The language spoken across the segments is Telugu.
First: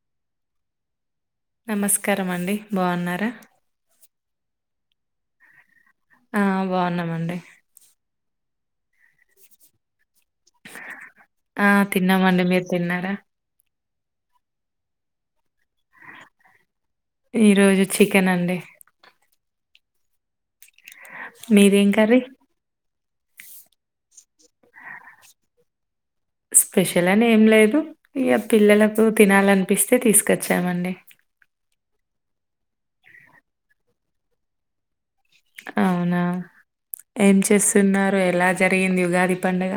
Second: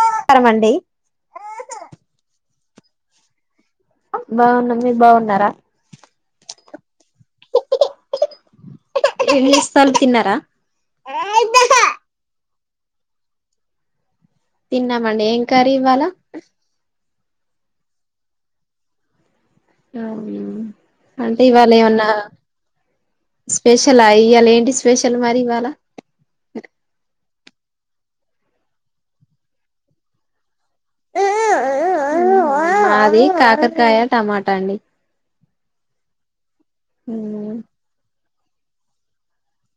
నమస్కారం అండి. నమస్కారం అండి బాగున్నారా. బాగున్నా మీరు బాగున్నారా. ఆ బాగున్నామండి. ఏమి చేస్తన్నారు తిన్నార. తిన్నార. తిన్నామండి ఏం కర్రీ ఇవాల. ఈ రోజు చికెన్ అండి. అంటే ఇవాళ మీదేం ఏమన్నా. కర్రీ స్పెషల్ ఇవాలా ఏంటి స్పెషల్ మరి ఇవాళ. స్పెషల్ అని ఏం లేదు. ఇక పిల్లలకు తినాలనిపిస్తే తీసుకొచ్చామండి. ఆది కాకర కాయ టమాటా అండి. అవునా ఏం చేస్తున్నారు. ఎలా జరిగింది ఉగాది పండుగ.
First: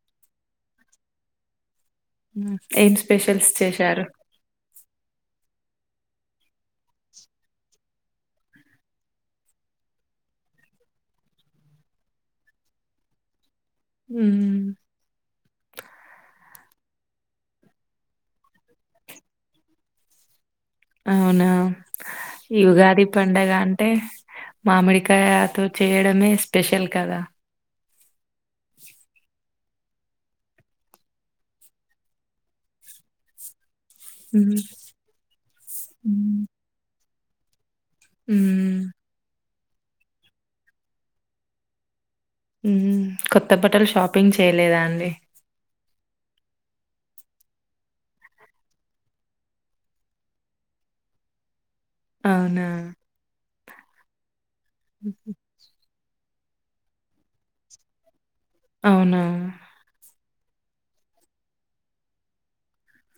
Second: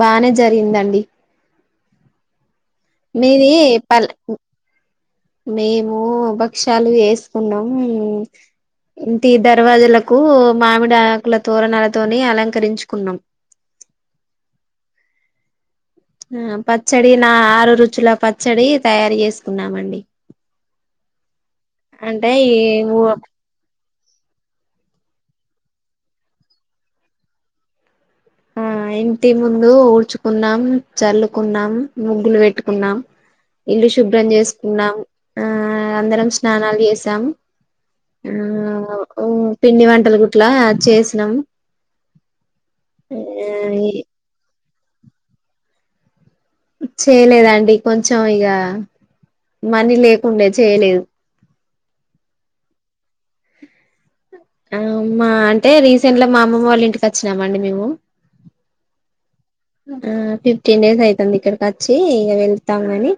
బానే జరిగిందండి. ఉ. మీది పల్ మేము. భక్షాలు వేసుకున్నాం. ఇంటి దర్వాజులకు మామిడి ఆకుల తోరణాలతోని అలంకరించుకున్నాం. ఉ. ఆ పచ్చడి నా ఆరు రుచుల పచ్చడి తయారు చేసుకున్నామండి. అవునా అంటే ఈ ఊ ఉగాది పండగ అంట. అంటే మామిడికాయతో చేయడమే స్పెషల్ కదా. ఆ ఇంటి ముందు ఊడ్చుకున్నాం చల్లుకున్నాం ముగ్గులు పెట్టుకున్నాం. ఇల్లు శుభ్రం చేసుకున్నాం ఆ అందరం స్నానాలు చేసాం. ఆ మ్. పిండి వంటలు గుట్లా చేసినాం. కొత్త బటలు షాపింగ్ చేయలేదా అండి. చేయలేదండి కొంచెం ఇక మనీ లేకుండే చేయలేదు. అవునా. హ్మ్. అంటే రీసెంట్ లా మా అమ్మమ్మ వాళ్ళ ఇంటికి వచ్చినామండి మేము. అవునా. ఆ ఫిఫ్టీన్ డేస్ అవుతుంది ఇక్కడికి వచ్చి ఇక వెళ్తాముని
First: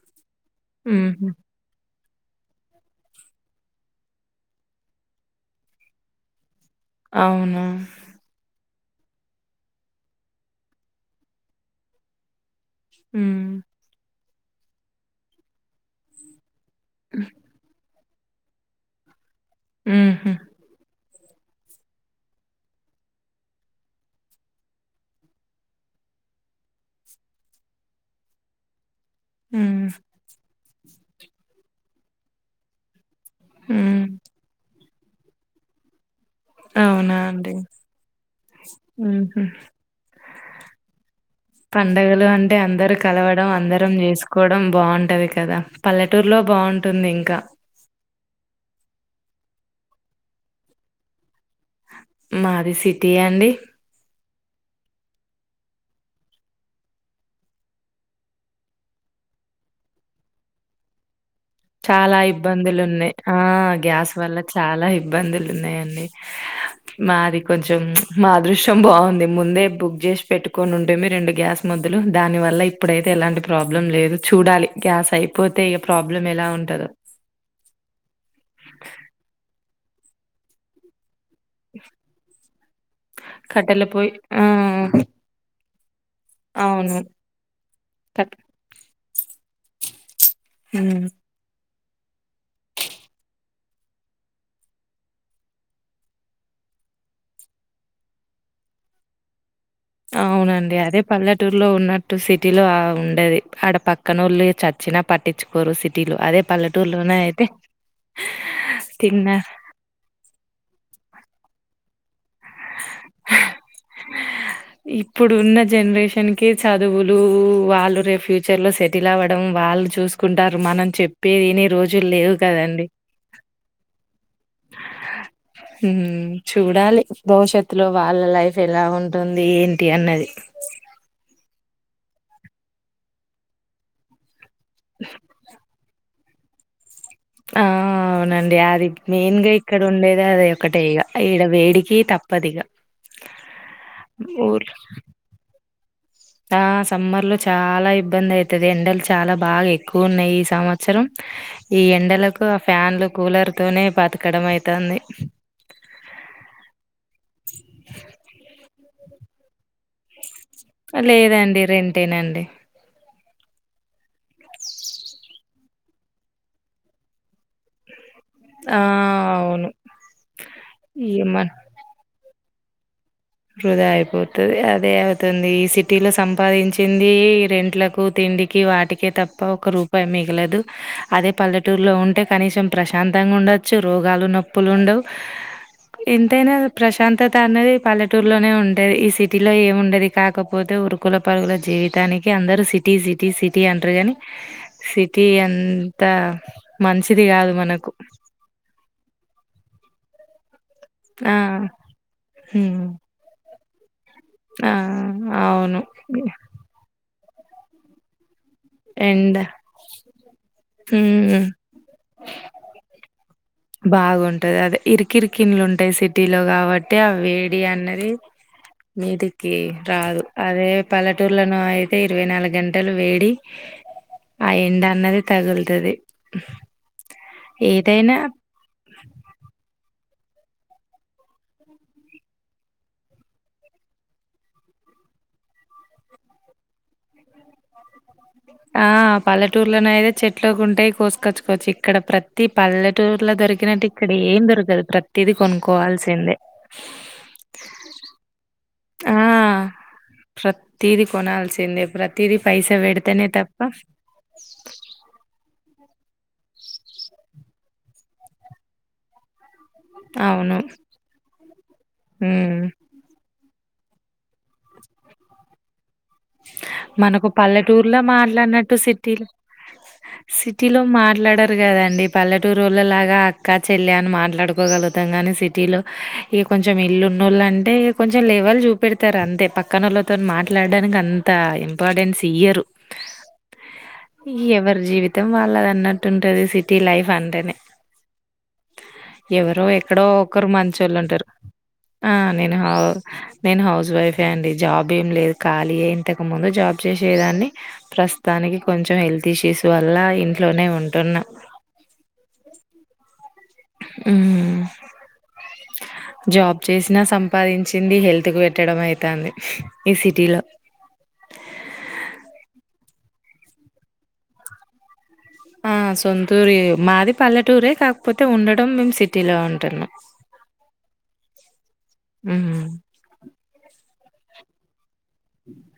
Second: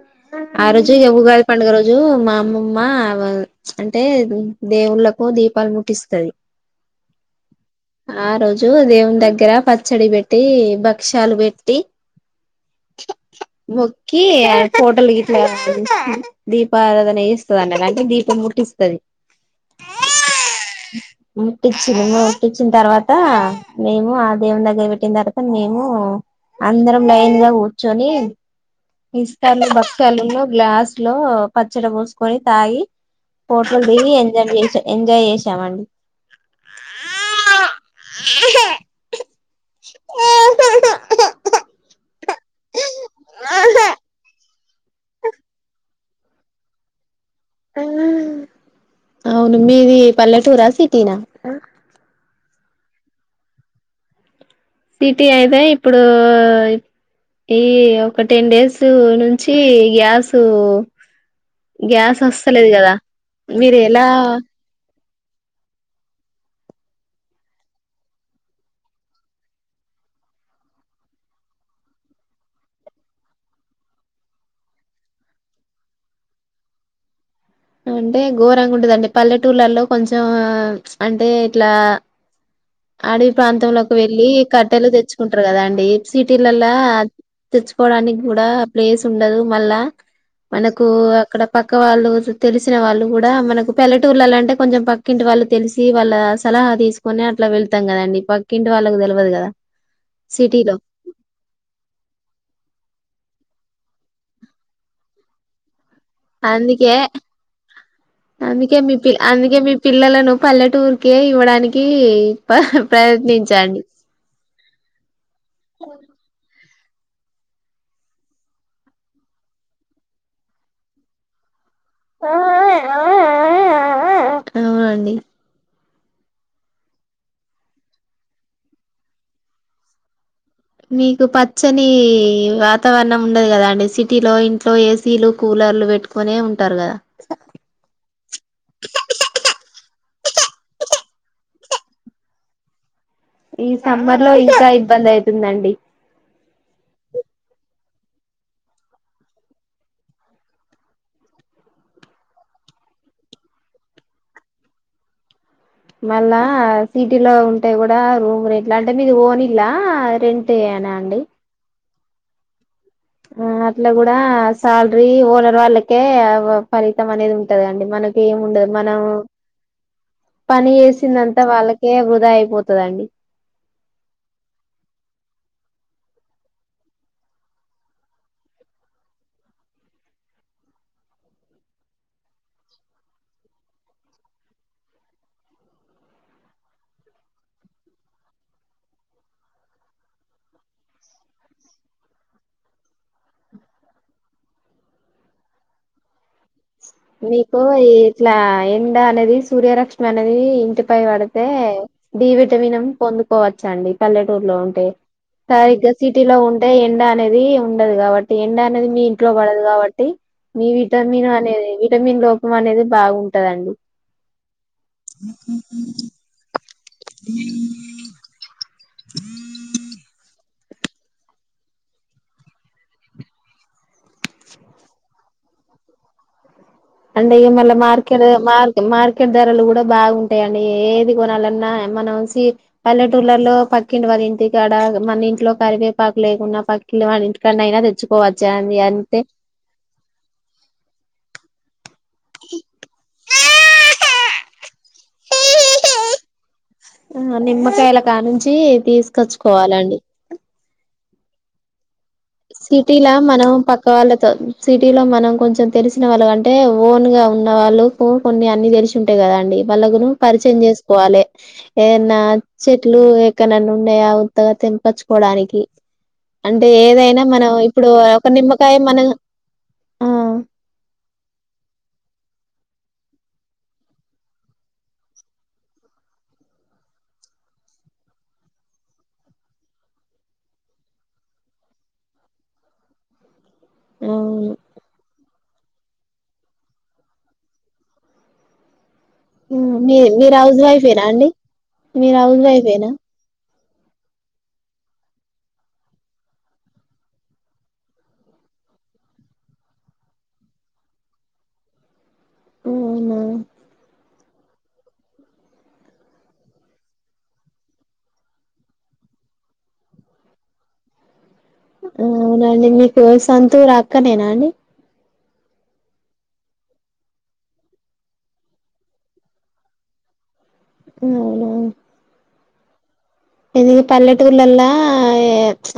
ఆ రోజు ఇక హుహు. ఉగాది పండుగ రోజు రోజు మా అమ్మమ్మ అంటే దేవుళ్ళలకు దీపాలు ముట్టిస్తుది అవునా జు దేవుని దగ్గర పచ్చడి పెట్టి భక్ష్యాలు పెట్టి హ్మ్. మొక్కి పోటోలు దిగుతం దీపారాధన చేస్తుంది అన్నది అంటే దీపం ముట్టిస్తుంది ఆహా ముట్టిచ్చిిన ముట్టిచ్చిన తర్వాత మేము ఆ దేవం దగ్గర పెట్టిన తర్వాత మే అందరం లైన్ గా కూర్చొని ఇస్తాలు హ్మ్. బసాలులో గ్లాస్ లో పచ్చడి పోసుకొని తాగి హోటలు హ్మ్. దిగి ఎంజాయ్ చేసా ఎంజాయ్ చేసామండి అవునా అండి పండగలు అంటే అందరు కలవడం అందరం చేసుకోవడం చడం బాగుంటది కదా పల్లెటూరులో బాగుంటుంది ఇంకా అవును మీది పల్లెటూరా సిటీనా మాది సిటీయా అండి సిటీ అయితే ఇప్పుడు ఈ ఒక టెన్ డేస్ నుంచి గ్యాసు చాలా గ్యాస్ వస్తలేదు ఇబ్బందులు కదా ఉన్నాయి ఆ మీరు ఎలా గ్యాస్ వల్ల చాలా ఇబ్బందులు ఉన్నాయండి మాది కొంచెం మా అదృశ్యం బాగుంది ముందే బుక్ చేసి పెట్టుకొని ఉంటే మీ రెండు గ్యాస్ మొ దాని వల్ల ఇప్పుడైతే ఎలాంటి ప్రాబ్లం లేదు చూడాలి గ్యాస్ అయిపోతే ఇక ప్రాబ్లం ఎలా ఉంట అంటే ఘోరంగా ఉంటదండి పల్లెటూళ్లలో కొంచెం అంటే ఇట్లా అడవి కట్టెల ప్రాంతంలోకి పొయ్యి వెళ్ళలి ఆ! కట్టెలు తెచ్చుకుంటారు కదా అండి సిటీలలా అవును. తెచ్చుకోవడానికి కట్ కూడా ప్లేస్ ఉండదు మళ్ళా మనకు హ్మ్. అక్కడ పక్క పక్క వాళ్ళు తెలిసిన వాళ్ళు కూడా మనకు పల్లెటూర్ల అంటే కొంచెం పక్కింటి వాళ్ళు తెలిసి వాళ్ళ సలహ తీసుకుొనే అట్లా వెళ్తాం కదండి పక్కింటి వాళ్ళకు తెలియదు కదా సిటీలో అవునండి అదే పల్లెటూరులో ఉన్నట్టు సిటీలో ఉ ది ఆడ పక్కనళ్ళు చచ్చినా పట్టించుకోరు సిటీలో అదే అందుకే పల్లెటూరులోనే అయితే అందుకే మీ పిల్ తిన్నా అందుకే మీ పిల్లలను పల్లెటూరు కే ఇవ్వడానికి ప్రయత్నించండి ఇప్పుడు ఉన్న జనరేషన్ కి చదువులు వాళ్ళు రే ఫ్యూచర్ లో సెటిల్ అవ్వడం వాళ్ళు చూసుకుంటారు మనం చెప్పేదిని రోజు జు లేవు కదండి అవునండి హ చూడాలి భవిష్యత్తులో వాళ్ళ లైఫ్ ఎలా ఉంటుంది ఏంటి అన్నది చ్చని వాతావరణం ఉండదు కదాండి సిటీలో ఇంట్లో ఏసీలు కూలర్లు పెట్టు కొనే ఉంటారు కదా ఆ అవునండి అది మెయిన్గా ఇక్కడ ఉండేది అది ఒకట ఇక ఈడ వేడి కే తప్పదగా ఈ సమ్మర్ లో ఇంకా ఇబ్బంది అవుతుందండి ఆ సమ్మర్ లో చాలా ఇబ్బంది అవుతది ఎండలు చాలా బాగా ఎక్కువ ఉన్నాయి ఈ సంవత్సరం ఈ ఎండలకు ఆ ఫ్యాన్లు కూలర్ తోనే బతకడం అయితుంది మళ్ళా సిటీలో ఉంటే కూడా రూమ్ రెట్లా అంటే మీది ఓన్ ఇల్లా రెం లేదండి రెంటేనాండి ఆ అట్లా కూడా శాలరీ ఓనర్ వాళ్ళకే ఫలితం అనేది ఉంటదండి మనకు ఏమిండదు ఆ! మనం అవును. పని ఈఎంఐ చేసిందంతా వాళ్ళకే వృధా అయిపోతు ద అండి వృధా అయ్పోతది అదే అవ్తుందీ సిటీ లొ సంపాదించిందీ రెంట్లకు తి తిండికి వాటికే తప్ప ఒక్క రూపాయ్ మిగలదు అదె పల్లెటూర్ లో ఉంటె కనీసం ప్రశాంతం ఉండచ్చు రోగాలు నొప్పులు ఉండవ్ ఎంతైనా ప్రశాంతత అనేది పల్లె టూర్ లోనె ఉంటయ్ ఈ సిటీలొ ఏముండది కాకపోతె ఉరుకుల పరుగుల జీవితానికి అందరూ సిటీసి ఇతి సిటీ అంటరు గాని సిటీ అంతా మీకో ఈట్లా ఎండ అనెది సూర్యరక్ష్మి అనెది ఇంటి పై ఆ! పడితే డి హ్మ్. విటమినన్ పొందుకోవచ్చ అండి పల్లెటూర్లో ఆ! ఉంటే అవును. సరిగ్గ సిటీలొ ఉంటే ఎండ అనేదీ ఉండదు కావట్ ఎండ అనేది మీ ఇంట్లో ఎండ. పడదు కావట్టి మీ విటమిన్ హ్మ్. అనేది వి ఇన్ లోపం అనేది బాగుంట్ బాగుంటది అదె ఇరికిరికిన్లు ఉంటయ్ సిటీలొ కావట్ టే అ వేడి అన్నది మీదికీ రాదు అదే పల్లెటూర్లనో అయ్తే ఇరవై నాలు గంటలు వేడి అయిందన్నది తగుల్తది అండే ఇగ మల్ల మార్కెలూ మార్క్ మార్కెట్ ధరలు గూడ బాగున్. టయండి ఏది గొనాలన్నా మనం సి పల్లెటూర్లల్లో పక్కింటి వాలింటి కాడ మని. ఇంట్లో కరివేపాక్ లేకున్నా పక్కిల్ల వాని ఇంటికాన్నైన దెచ్చు. ఆ పల్లెటూర్లోనయిదె చెట్లకుంటయ్ కోస్కోచ్ కోచ్ ఇ. ఇక్కడ ప్రతి పల్లెటూర్ల దొరికినట్టు ఇక్కడ ఏం దొరకదు ప్రతీది కొనుక్కోవాల్సిందె. ఆ నిమ్మకాయల కానుంచీ తీస్ కొచ్చుకోవాలండి. ఇది కొనాల్సిందే ప్ర సిటీలా మనం పక్క వాళ్ళతొ, సిటీలో మనం కొంచెం. తెలిసిన వాళ్ళ అంటే ఓన్ గా ఉన్న వాళ్ళు కో కొన్ని అన్ని తెల్షి ఉంటయ్ గదా అండి. వాల్లగును అవును పరిచయం చేస్కోవాలి ఏదన్నా ఉమ్ చెట్లూ క్కనన్న ఉన్నయా ఉత్తగ తెంపచ్చుకోడానికి, అంటే ఏదైనా. మనం ఇప్పుడు పల్లెటూర్ల ఒక మాట్లాడ్ నట్టు నిమ్మకాయ మన సిటీల ఆ సిటీలో మ్ మాట్లడరు గదండి, పల్లెటూరోళ్ళలాగా అక్క చెల్లె అన్ మాట్లాడుకోగలుగుతాం గాని సిటీలొ. ఇగ్ కొంచెం ఇల్లున్నోళ్ళంటే కొంచెం లెవల్ చూపెడతారు అంతె, పక్కనొళ్ళతోన్ మాట్లాడ్డానికి అన్. తా ఇంపార్టెన్స్ ఇయ్యరు, అవును ఎవ్వరి జీవితం వాళ్ళద. న్నట్టుంటది సిటీ లైఫ్ అంటెనే ఎవ్వరో మీ ఎక్కడో మీరు ఒకరు హౌస్ వైఫేనా మంచ్చొళ్ళుంటరు అండి ఆ మీరు హౌస్ నేను అవ్ వైఫేనా నేను హౌస్ వైఫే అండి జాబ్ ఏం లేద్ ఖాళియే తకుముందు జాబ్ చేసేదాన్ని, ప్రస్తానికి కొంచెం హెల్త్ ఇష్యూస్ వల్లా ఇంట్లోనే ఉంటున్. న్న హు అవునా ఉహూ జాబ్ చేస్నా సంపాదించింది హెల్త్ కు పెట్టడం అయ్ తాంది ఈ సిటీలొ. [inaudible] ఊ నండి మీకూ సొంతూర్ అక్కనేనా అండి ఆ సొంతూరీ మాది పల్లెటూరే కాక్పొతె ఉండటం మేమ్ సిటీలో ఉంటున్నం. ఉ అవ్నా పెళ్లి పల్లెటూర్లల్లా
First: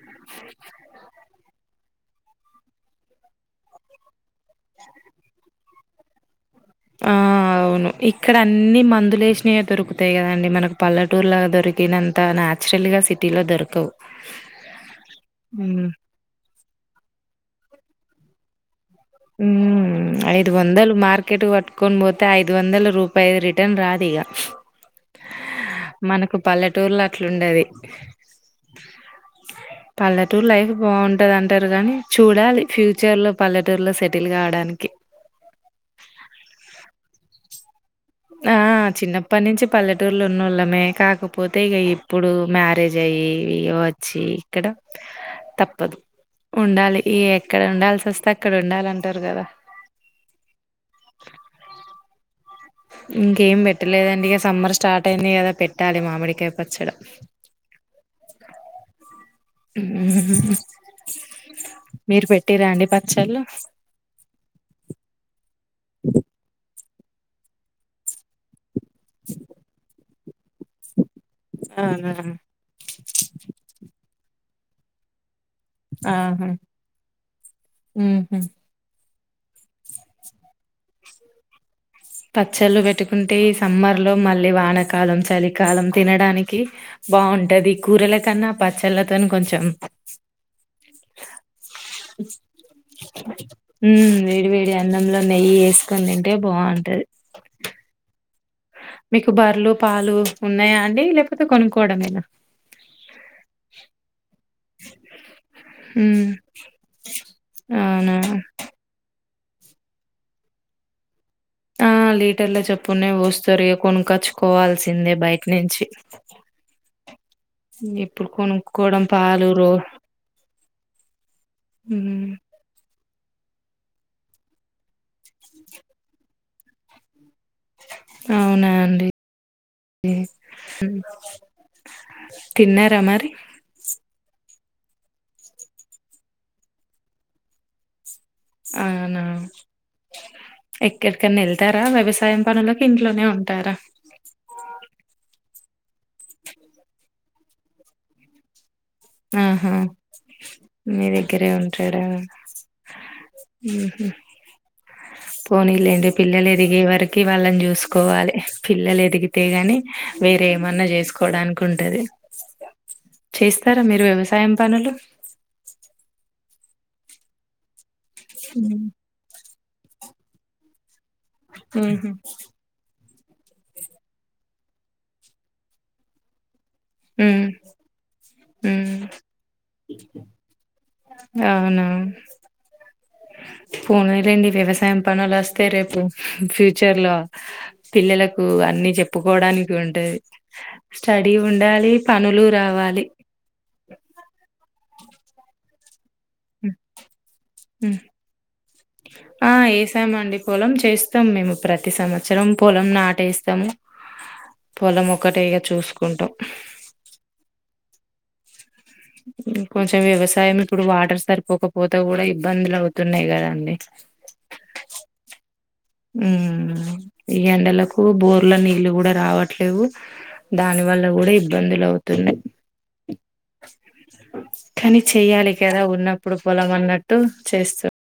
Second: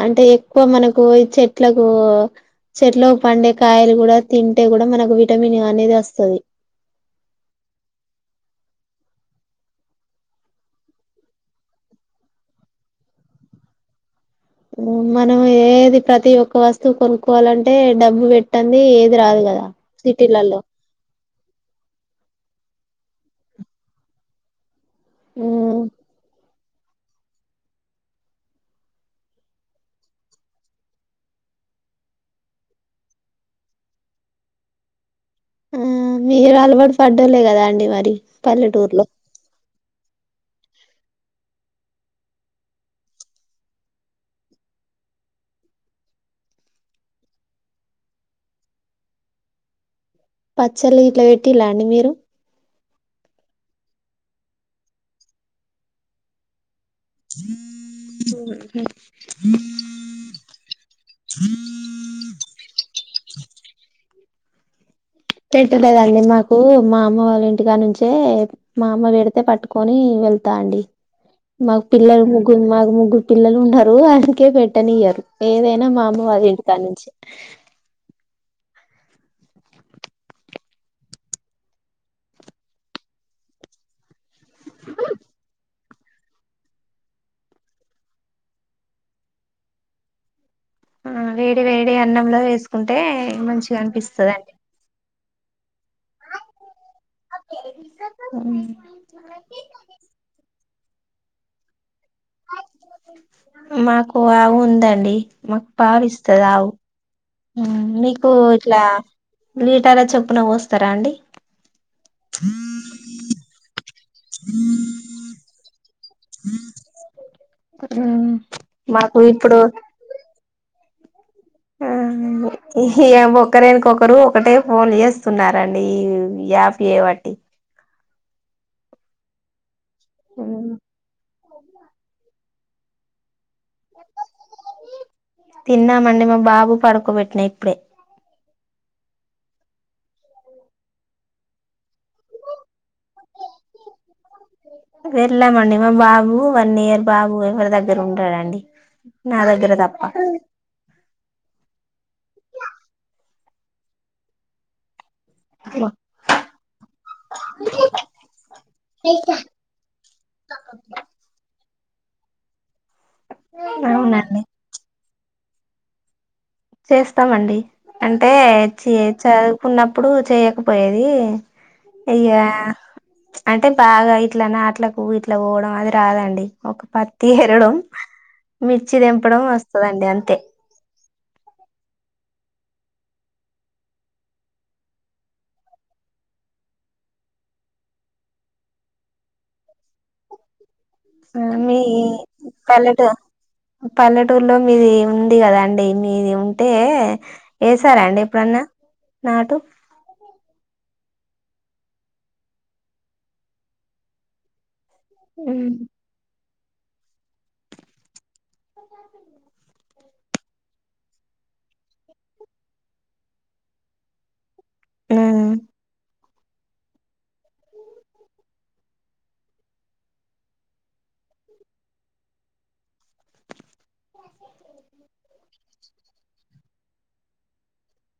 అంటే ఎక్కువ మనకూ చెట్ ట్లగో చెట్లో పండే కాయల్ గుడ, తింటే గుడ, మనకు విటమిన్ అనేది వస్తది. ఆ ఇక్కడ అన్నీ మందులేస్నయే దొరుకుతయ్ గదా అండి, మనకు పల్లెటూర్ల దొరికినంత నా. నాచ్రల్ గా సిటీలొ దొరకవు ఊ మనం హ్మ్. ఏది ప్రతి ఒక్క వస్తువు కొనుక్కోవాలంటే డబ్బు వెట్టన్ ఊమ్ ఐదు వందలు మార్కెటుక్ వట్కోన్ బోతె ఐదు వందలు. రూపయ్ రిటర్న్ రాదిగ మ్మ్ మనకు పల్లెటూర్లో అట్లుండది పల్లెటూరు లైఫ్ బాగుంటది అంటారు గానీ, చూడాలి ఫ్యూచర్ లో పల్లె. టూర్ లో సెటిల్ గాడానికి ఆ మీరు అలవాటు పడ్డోళ్ళే కదా అండి మరి ఆ పల్లెటూరులో చిన్నప్పన్నుంచి పల్లె టూర్లో ఉన్నోళ్ళమే, కాకపోతే ఇగ ఇప్పుడు మ్యారేజ్ అయ్యి, వచ్చి ఇక్కడ. తప్పదు ఉండాలి ఈ ఎక్కడ ఉండాల్సొస్తే అక్కడ ఉండాలి అంటారు గదా. పచ్చళ్ళు ఇట్ల వెట్టిల్ల అండి మీరు ఇంకేం బెట్టలేదండి ఇగ సమ్మర్ స్టార్ట్ అయింది గదా, పెట్టాలి మామిడికాయ్ పచ్చడ. [unintelligible] మీరు పెట్టిర్రా అండి పచ్చళ్ళు పెట్టలేదండి మాకూ, మా అమ్మ వాళ్ళింటికా నుంచే మా అమ్మ వెడితే పట్టుకొనీ వెళ్. తా అండి మాక్ అవునా! పిల్లలు ముగ్గురు, మాకు ముగ్గురు పిల్లలు ఉన్నరూ, అందుకే పెట్టనియ్యరు. ఏదైనా మా ఆహా! అమ్మవాళ్ల ఇంటికాన్నుంచి హుహు. పచ్చళ్ళు వెట్టుకుంటే ఈ సమ్మర్ లో మళ్ళీ వానకాలం, చలికాలం, తినడానికి. బాగుంటది కూరల కన్నా పచ్చళ్ళతోని కొంచెం ఆ వేడి వేడి అన్నంలో వేసుకుంటే మంచిగా హ్మ్ వేడి అనిపిస్తదండి వేడి అన్నంలో నెయ్యి వేసుకని తింటే బావుంటది అ బేబీ [unintelligible] మీకు బర్లు పాలు ఉన్నాయ అండి లేకపోతే కొనుక్కోవడమే మాకు ఆవు ఉందండి మాకు పాలు హ్మ్. ఇస్తది ఆవు ఊ అవునా? మీకు ఇట్లా లీటార్ల చొప్పున పోస్తారా అండి ఆ లీటర్ల చెప్పున్నే పోస్తారు ఇగ కొను కచ్చుకోవాల్సిందే బయట నుంచి ఇగ ఇప్పుడు కొనుక్కోవడం మాకు పాలు ఇప్పుడు రో ఆ హ్మ్. ఇ యమ్ ఒకరెనుకొకరు ఒకటే ఫోన్ చేస్తున్నారండి ఈ యాప్ ఏవట్టి అవునా అండి డి ఉ తిన్నరా మరి తిన్నామండి మా బాబు పడుకోబెట్టిన ఇప్పుడే అవునా ఎక్కడిక్కనా వెళ్తారా వ్యవసాయం పనులకు ఇంట్లోనే ఉంటారా వెళ్ళామండి మా బాబు వన్ ఇయర్ బాబు ఎవరి దగ్గర ఉండడండి నా దగరతప్ప ఇక్కరే ఉంటడా ఊహు పోనీలేండి పిల్లలు ఎదిగే వరకి వాళ్ళని చూసుకోవాలి పిల్లలు ఎదిగితే గాని వేరే ఏమన్నా చేసుకోవడానికి ఉంటది స్తారా మీరు అవునండి వ్యవసాయం పనులు చేస్తామండి అంటే చి చదువుకున్నప్పుడు చేయకపోయేది ఉహు దీ ఇగా అంటే బాగా ఇట్ల నాట్లకూ ఇట్లా పోవడం అది రాదండి ఒక పత్తి ఉమ్ ఎరడం ఉమ్ మిర్చి దెంపడం వస్తదండి అంతే అవునా పోనీలేండి వ్యవసాయం పనులు వస్తే రేపు ఫ్యూచర్ లో పిల్లలకు అ అన్నీ చెప్పుకోవడానికి ఉంటది స్టడీ ఆ మీ ఉండాలి పనులు పల్లెటూ రావాలి పల్లెటూరులో మీది ఉంది కదా అండి మీది ఉంటే ఉమ్ వేసారా అండి ఎప్పుడన్నా ఆ నాటు ఏసామండి పొలం చేస్తాం మేము ప్రతి సంవత్సరం పొలం నాటేస్తం పొలం ఒకటే ఇగ ఉమ్ చూసుకుంటాం ఊ కొంచెం వ్యవసాయం ఇప్పుడు వాటర్ సరిపోకపోతే కూడా ఇబ్బందులు అవుతున్నాయి కదండి హ్మ్ ఉమ్ ఈ ఎండలకు బోర్ లో నీళ్ళు కూడా రావట్లేవు దాని వల్ల కూడా ఇబ్బందులు అవుతున్నాయి కానీ చెయ్యాలి కదా ఉన్నప్పుడు పొలం అన్నట్టు చేస్తూ